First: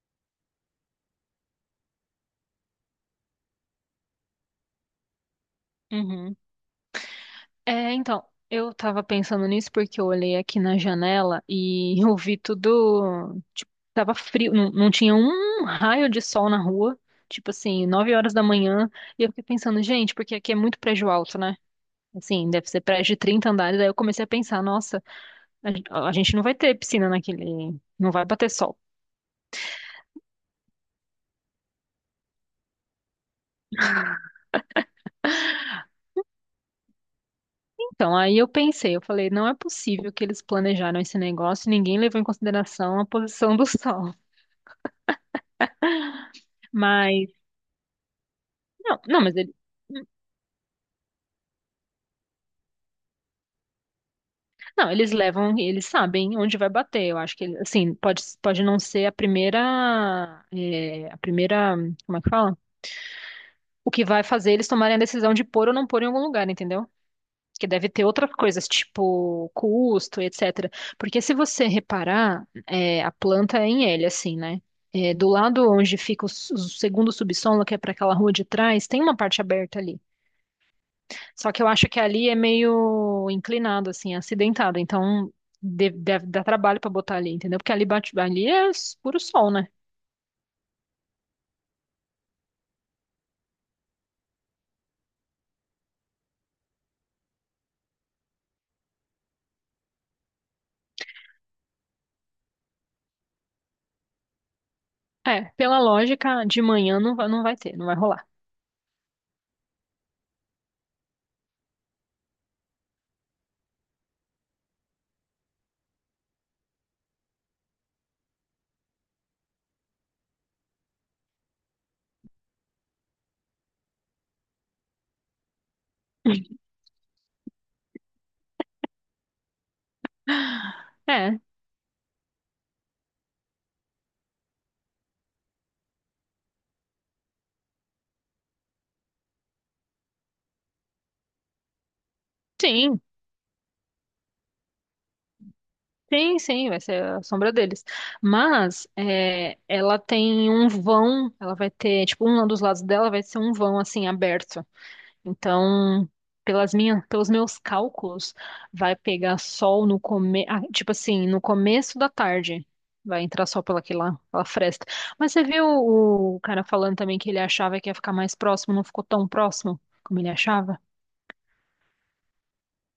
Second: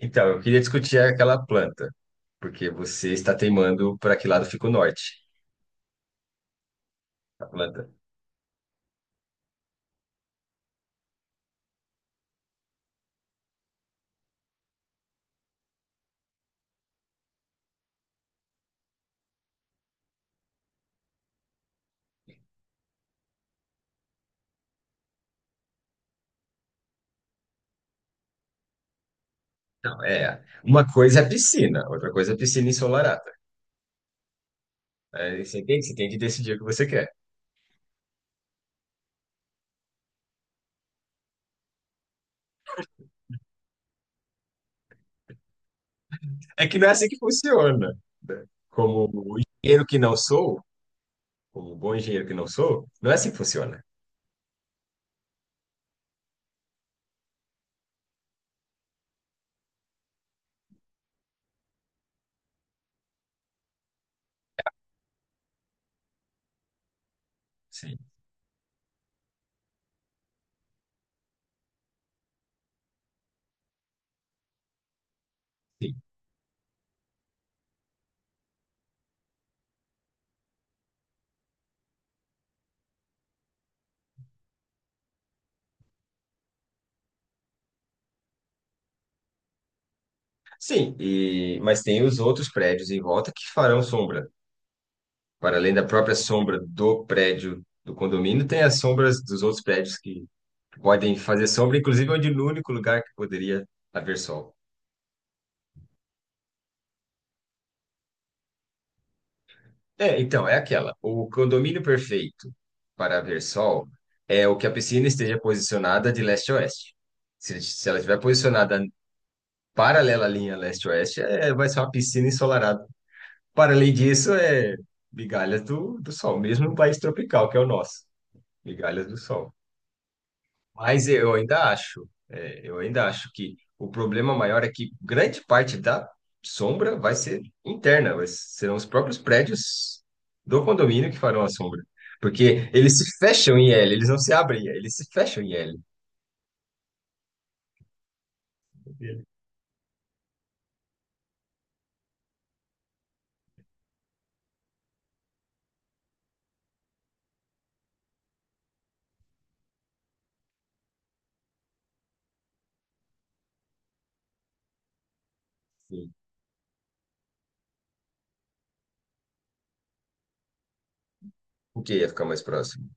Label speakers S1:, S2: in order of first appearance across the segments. S1: Então, eu queria discutir aquela planta, porque você está teimando para que lado fica o norte,
S2: Uhum.
S1: a planta.
S2: É, então, eu tava pensando nisso porque eu olhei aqui na janela e eu vi tudo, tipo, tava frio, não, não tinha um raio de sol na rua, tipo assim, 9 horas da manhã, e eu fiquei pensando, gente, porque aqui é muito prédio alto, né? Assim, deve ser prédio de 30 andares. Aí eu comecei a pensar, nossa, a gente não vai ter piscina naquele. Não vai bater sol.
S1: Não, é. Uma coisa é piscina, outra coisa é piscina ensolarada. Aí você tem que decidir o que você quer.
S2: Então, aí eu pensei, eu falei, não é possível que eles planejaram esse negócio e ninguém levou em consideração a posição do sol.
S1: É que não é assim que
S2: Mas.
S1: funciona, né?
S2: Não,
S1: Como
S2: não, mas
S1: o
S2: eles
S1: engenheiro que não sou, como um bom engenheiro que não sou, não é assim que funciona.
S2: não, eles levam, eles sabem onde vai bater. Eu acho que, assim, pode não ser a primeira. É, a primeira. Como é que fala? O que vai fazer eles tomarem a decisão de pôr ou não pôr em algum lugar, entendeu? Que deve
S1: Sim.
S2: ter outras coisas, tipo custo, etc. Porque se você reparar, é, a planta é em L, assim, né? É, do lado
S1: Sim,
S2: onde fica o segundo subsolo, que é para aquela rua de trás, tem uma parte aberta ali. Só que eu acho que ali é meio inclinado, assim, acidentado. Então deve dar trabalho para botar ali, entendeu? Porque ali bate, ali é puro sol, né?
S1: sim, e, mas tem os outros prédios em volta que farão sombra. Para além da própria sombra do prédio do condomínio, tem as sombras dos outros prédios que podem fazer sombra, inclusive, onde no único lugar que poderia haver sol.
S2: É, pela lógica, de manhã não vai ter, não vai rolar.
S1: É, então, é aquela. O condomínio perfeito para haver sol é o que a piscina esteja posicionada de leste a oeste. Se ela estiver posicionada paralela à linha leste-oeste, é, vai ser uma piscina ensolarada. Para além disso, é migalhas do sol, mesmo no país tropical, que é o nosso. Migalhas do sol. Mas eu
S2: É,
S1: ainda acho, é, eu ainda acho que o problema maior é que grande parte da sombra vai ser interna, serão os próprios prédios do condomínio que farão a sombra. Porque eles
S2: sim.
S1: se fecham em L, eles não se abrem em L, eles se fecham em L.
S2: Sim, sim, vai ser a sombra deles. Mas é, ela tem um vão, ela vai ter, tipo, um dos lados dela vai ser um vão assim aberto. Então, pelos meus cálculos, vai pegar sol no come, ah, tipo assim, no começo da tarde. Vai entrar sol pela fresta. Mas você viu
S1: Sim.
S2: o cara falando também que ele achava que ia ficar mais próximo, não ficou tão próximo como ele achava?
S1: O que ia ficar mais próximo?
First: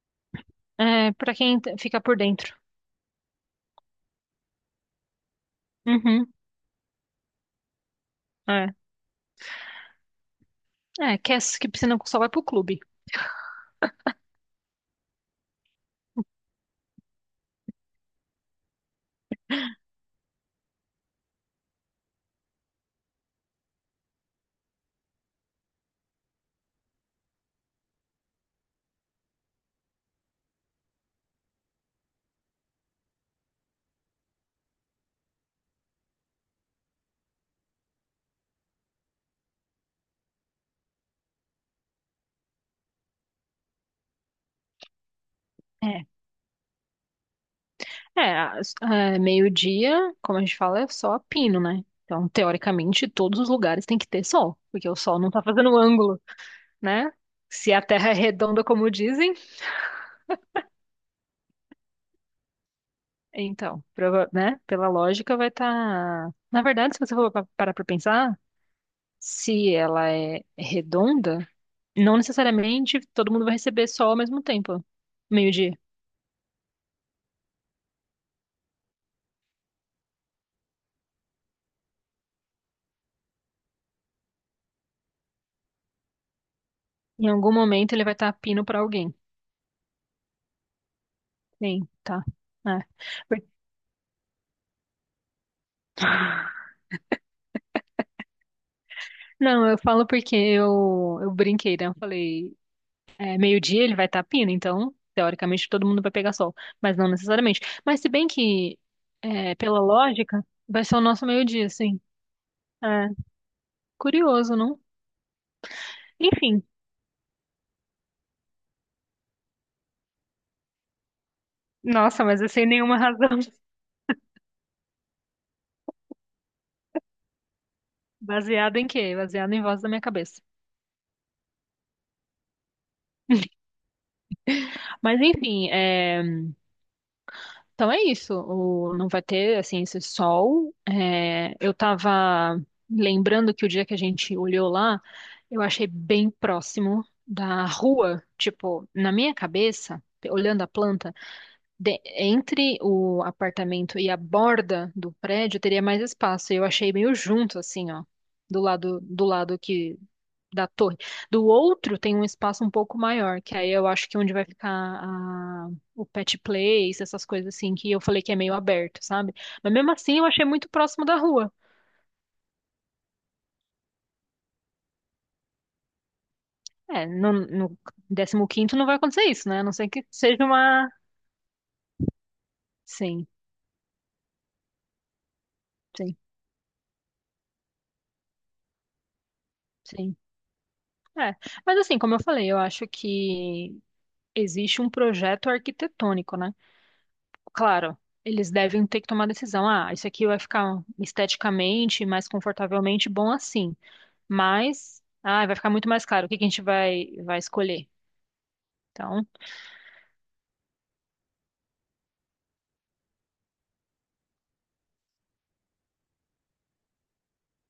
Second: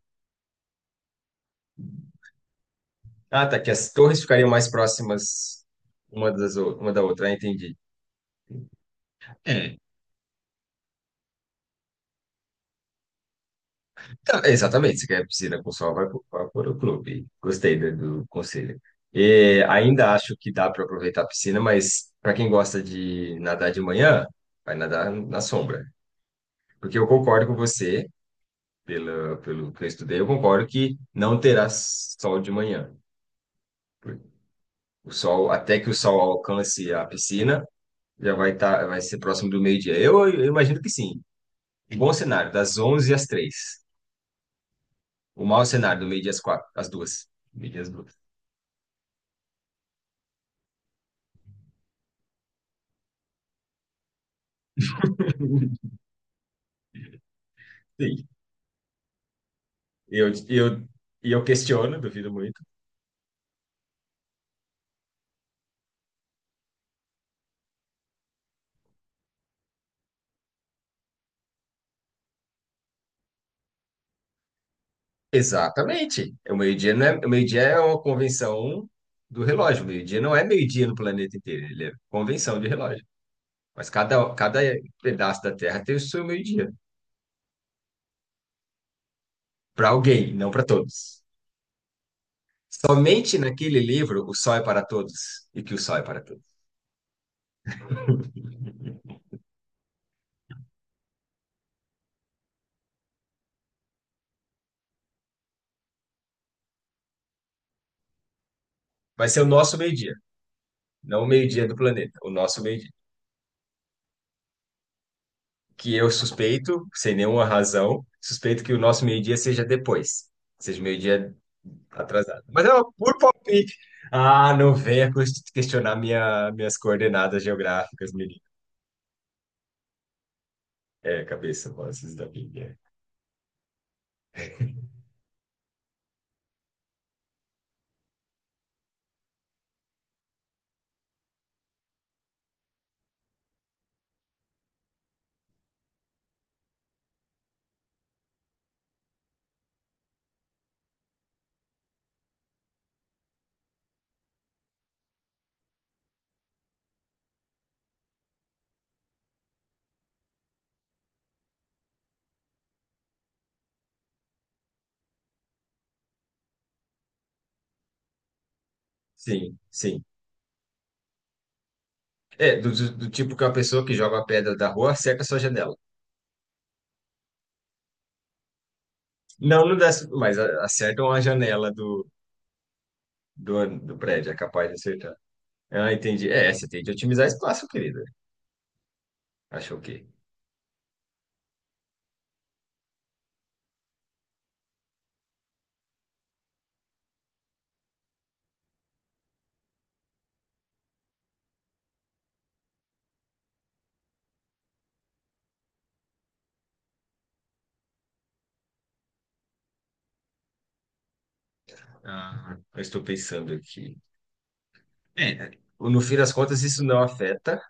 S2: É, para fica por dentro.
S1: Ah, tá, que as torres ficariam mais próximas
S2: Uhum,
S1: uma da outra, ah, entendi.
S2: é.
S1: É,
S2: É, quer que piscina com sol vai pro clube.
S1: tá, exatamente, se quer piscina com sol, vai para o clube. Gostei do conselho. E ainda acho que dá para aproveitar a piscina, mas para quem gosta de nadar de manhã, vai nadar na sombra. Porque eu concordo com você, pelo que eu estudei, eu concordo que não terá sol de manhã. O sol, até que o sol alcance a piscina, já vai estar, vai ser próximo do meio-dia. Eu imagino que sim. Um bom cenário, das 11 às 3. O mau cenário,
S2: É,
S1: do meio-dia às 4 às 2. Meio-dia às 2.
S2: É, meio-dia, como a gente fala, é só a pino, né? Então, teoricamente, todos os lugares têm que ter sol, porque o sol não tá fazendo um ângulo, né? Se a Terra é redonda, como dizem,
S1: E eu, e eu, e eu questiono, duvido muito.
S2: então, né? Pela lógica, vai estar. Na verdade, se você for parar pra pensar, se ela é redonda, não necessariamente todo mundo vai receber sol ao mesmo tempo, meio-dia.
S1: Exatamente. O meio-dia não é, o meio-dia é uma convenção do relógio. O meio-dia não é meio-dia no planeta inteiro, ele é convenção de relógio. Mas cada pedaço da Terra tem o seu meio-dia.
S2: Em algum momento, ele vai estar pino pra alguém.
S1: Para alguém, não para todos.
S2: Sim, tá. É.
S1: Somente
S2: Por-
S1: naquele livro, O Sol é para Todos e que o Sol é para Todos.
S2: Não, eu falo porque eu brinquei, né? Eu falei, é, meio-dia ele vai estar pindo, então, teoricamente, todo mundo vai pegar sol. Mas não necessariamente. Mas se bem que,
S1: Vai ser o
S2: é,
S1: nosso
S2: pela
S1: meio-dia,
S2: lógica, vai ser o
S1: não
S2: nosso
S1: o meio-dia
S2: meio-dia,
S1: do
S2: sim.
S1: planeta, o nosso meio-dia.
S2: É, curioso, não?
S1: Que eu
S2: Enfim.
S1: suspeito, sem nenhuma razão, suspeito que o nosso meio-dia seja depois, seja o meio-dia. Tá
S2: Nossa, mas
S1: atrasado.
S2: eu sem
S1: Mas é
S2: nenhuma
S1: por
S2: razão.
S1: palpite. Ah, não venha questionar minhas coordenadas geográficas, menino.
S2: Baseado em quê? Baseado em voz da minha cabeça.
S1: É, cabeça, vozes da Bíblia.
S2: Mas enfim, é. Então é isso, não vai ter assim esse sol. É, eu tava lembrando que o dia que a gente olhou lá, eu achei bem próximo da rua, tipo, na minha cabeça, olhando a planta, entre o apartamento e a borda do prédio teria mais espaço. E eu achei meio junto assim, ó, do lado que da torre. Do outro tem um espaço um pouco maior, que aí eu acho que é onde vai ficar o pet place, essas coisas assim, que eu falei que é meio aberto, sabe?
S1: Sim,
S2: Mas mesmo
S1: sim.
S2: assim eu achei muito próximo da rua.
S1: É, do tipo que uma pessoa que joga a pedra da rua acerta a sua janela.
S2: É, no 15º não vai acontecer isso, né? A
S1: Não,
S2: não
S1: não
S2: ser
S1: dá,
S2: que
S1: mas
S2: seja uma...
S1: acertam a janela do,
S2: Sim,
S1: do, do prédio, é capaz de acertar. Ah,
S2: sim,
S1: entendi. É, você tem de otimizar espaço, querida. Achou o quê?
S2: sim. É, mas assim, como eu falei, eu acho que existe um projeto arquitetônico, né? Claro, eles devem ter que tomar decisão. Ah, isso aqui vai ficar esteticamente mais confortavelmente bom assim. Mas, ah, vai ficar muito mais caro. O que que a gente vai escolher? Então,
S1: Ah, eu estou pensando aqui. É, no fim das contas, isso não afeta.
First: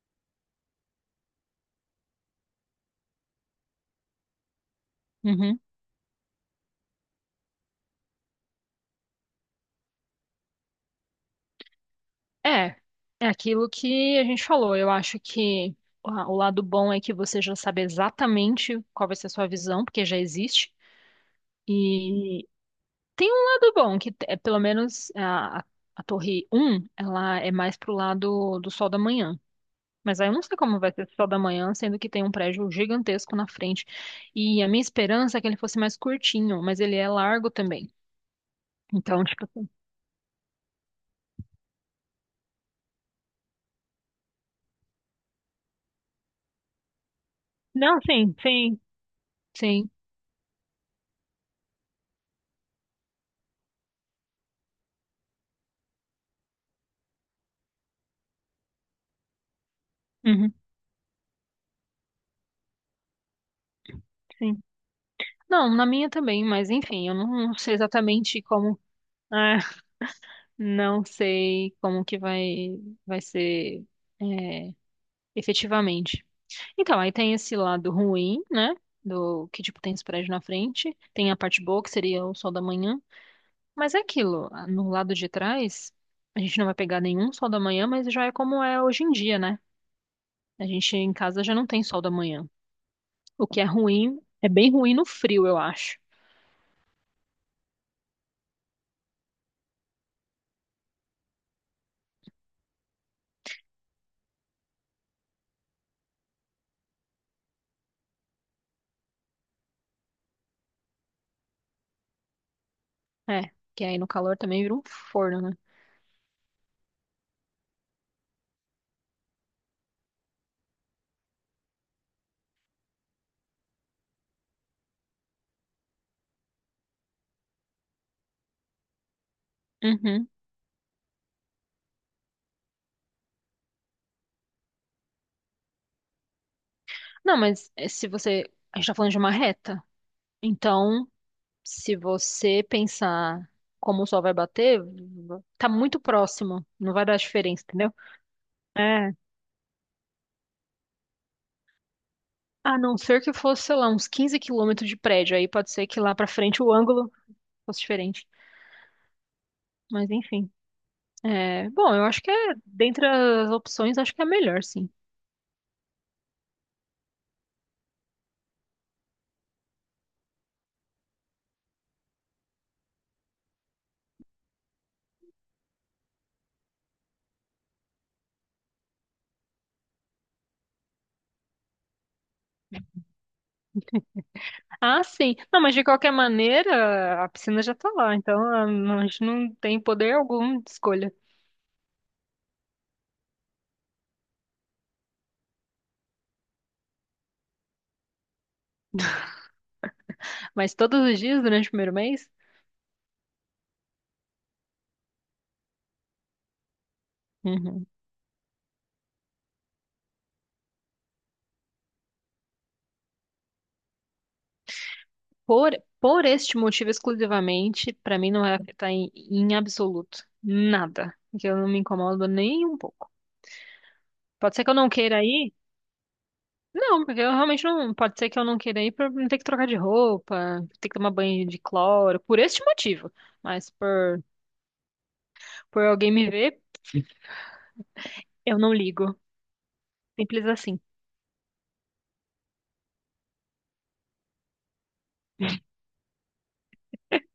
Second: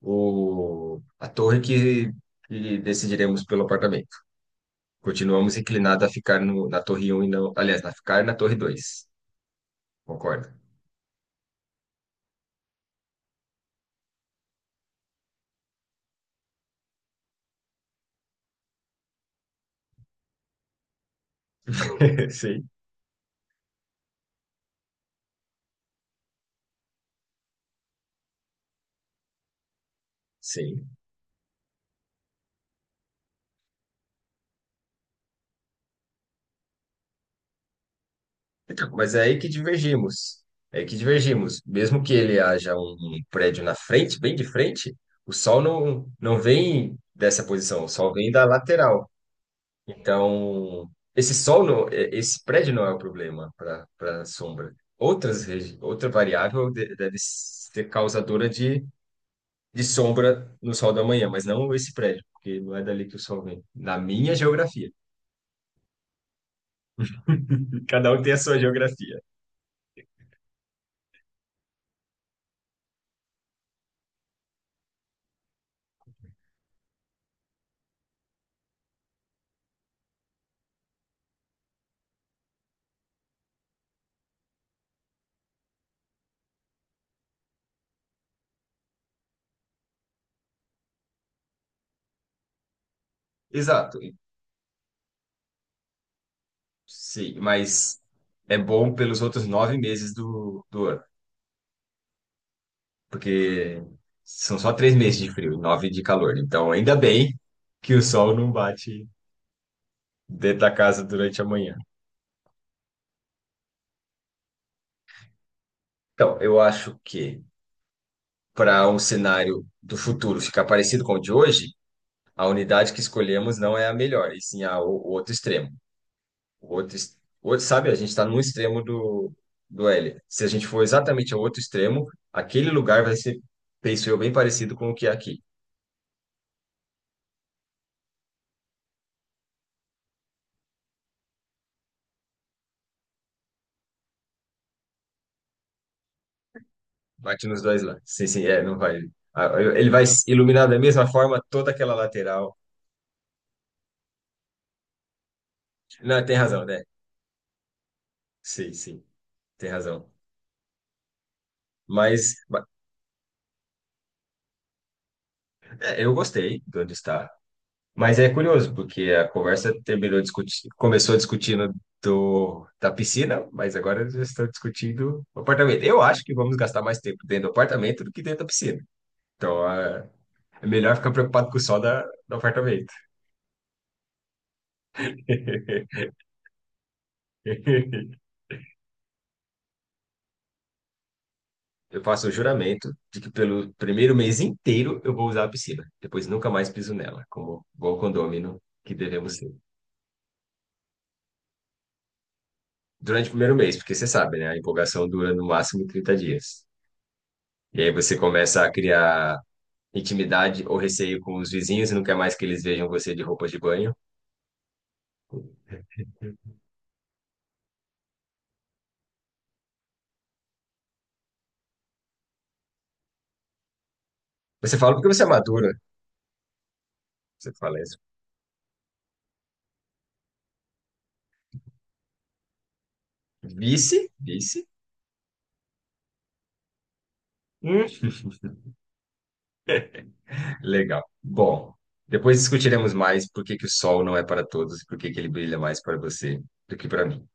S1: A torre que decidiremos pelo apartamento. Continuamos
S2: uhum.
S1: inclinados a ficar no, na torre um e não. Aliás, a ficar na torre dois. Concorda?
S2: É, é aquilo que a gente falou. Eu acho que o lado bom é que você já sabe exatamente qual vai ser a sua visão, porque já existe. E
S1: Sim.
S2: tem um lado bom, que é pelo menos a Torre um, ela é mais pro lado do sol da manhã. Mas aí eu não sei como
S1: Sim.
S2: vai ser o sol da manhã, sendo que tem um prédio gigantesco na frente. E a minha esperança é que ele fosse mais curtinho, mas ele é largo também.
S1: Então, mas é
S2: Então,
S1: aí
S2: tipo,
S1: que
S2: assim,
S1: divergimos. É aí que divergimos. Mesmo que ele haja um prédio na frente, bem de frente, o sol não, não vem dessa posição, o
S2: não,
S1: sol vem
S2: sim,
S1: da
S2: sim,
S1: lateral.
S2: sim.
S1: Então, esse sol não, esse prédio não é o problema para sombra. Outra variável deve ser causadora de
S2: Uhum,
S1: sombra no sol da manhã, mas não esse prédio, porque não é dali que o sol vem. Na minha
S2: sim.
S1: geografia.
S2: Não, na minha também, mas enfim, eu não sei
S1: Cada um tem a
S2: exatamente
S1: sua
S2: como.
S1: geografia.
S2: Ah, não sei como que vai ser, é, efetivamente. Então, aí tem esse lado ruim, né? Do que, tipo, tem esse prédio na frente. Tem a parte boa, que seria o sol da manhã. Mas é aquilo, ah, no lado de trás, a gente não vai pegar nenhum sol da manhã, mas já é como é hoje em dia, né? A gente em casa já não tem sol da manhã. O que é
S1: Exato.
S2: ruim, é bem ruim no frio, eu acho.
S1: Sim, mas é bom pelos outros 9 meses do ano, porque são só 3 meses de frio e 9 de calor. Então, ainda bem que o sol não bate dentro da casa durante a manhã.
S2: É, que aí no calor também vira um forno, né?
S1: Então, eu acho que para um cenário do futuro ficar parecido com o de hoje, a unidade que escolhemos não é a melhor, e sim o outro extremo. O outro, sabe, a gente está no extremo do L.
S2: Uhum.
S1: Se a gente for exatamente ao outro extremo, aquele lugar vai ser, penso eu, bem parecido com o que é aqui.
S2: Não, mas eh, se você. A gente tá falando de uma reta. Então, se você pensar como o sol vai bater, tá muito próximo. Não vai dar
S1: Bate
S2: diferença,
S1: nos dois
S2: entendeu?
S1: lados. Sim, sim, é, não vai.
S2: É.
S1: Ele vai iluminar da mesma forma toda aquela lateral.
S2: A não ser que fosse, sei lá, uns 15 quilômetros de prédio. Aí pode ser que lá
S1: Não,
S2: pra
S1: tem
S2: frente
S1: razão,
S2: o
S1: né?
S2: ângulo fosse diferente.
S1: Sim, sim, tem
S2: Mas
S1: razão.
S2: enfim. É, bom, eu acho que
S1: Mas
S2: é,
S1: ba-
S2: dentre as opções, acho que é a melhor, sim.
S1: é, eu gostei de onde está. Mas é curioso, porque a conversa começou discutindo da piscina, mas agora já estão discutindo o apartamento. Eu acho que vamos gastar mais tempo dentro do apartamento do que dentro da piscina. Então, ah, é melhor ficar preocupado com o sol do apartamento.
S2: Ah, sim. Não, mas de qualquer maneira, a piscina já tá lá, então a gente não tem poder algum de escolha.
S1: Eu faço o juramento de que pelo primeiro mês inteiro eu vou usar a piscina. Depois nunca mais piso nela, como bom condômino que devemos ser.
S2: Mas todos os dias durante o primeiro mês?
S1: Durante o primeiro mês, porque você sabe, né? A empolgação dura no máximo 30 dias. E
S2: Uhum.
S1: aí você começa a criar intimidade ou receio com os vizinhos e não quer mais que eles vejam você de roupa de banho.
S2: Por, por este motivo exclusivamente, pra mim não vai afetar em absoluto nada. Porque eu não me incomodo nem um pouco. Pode ser que eu
S1: Você
S2: não
S1: fala porque
S2: queira
S1: você é
S2: ir?
S1: madura,
S2: Não, porque eu
S1: você
S2: realmente
S1: fala
S2: não.
S1: isso.
S2: Pode ser que eu não queira ir pra não ter que trocar de roupa, ter que tomar banho de cloro, por este motivo. Mas
S1: Vice,
S2: por,
S1: vice.
S2: por alguém me ver,
S1: Hum,
S2: eu não ligo. Simples assim.
S1: Legal. Bom, depois discutiremos mais por que que o sol não é para todos e por que que ele brilha mais para você do que para mim.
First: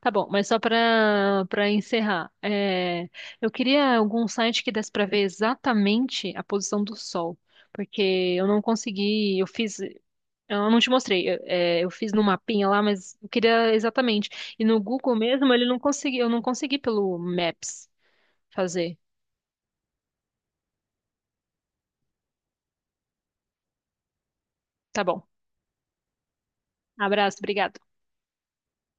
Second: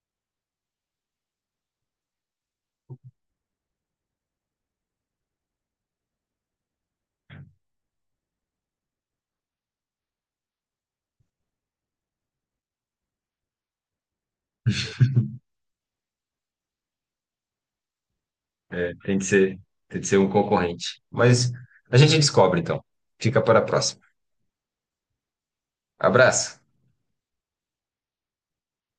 S2: Tá bom, mas só para encerrar, é, eu queria algum site que desse para ver exatamente a posição do Sol, porque eu fiz, eu não te mostrei, é, eu fiz no mapinha lá, mas eu queria exatamente. E no Google mesmo, ele não consegui, eu não consegui pelo Maps
S1: É,
S2: fazer.
S1: tem que ser um concorrente. Mas a gente descobre então. Fica para a próxima.
S2: Tá bom.
S1: Abraço.
S2: Abraço, obrigada.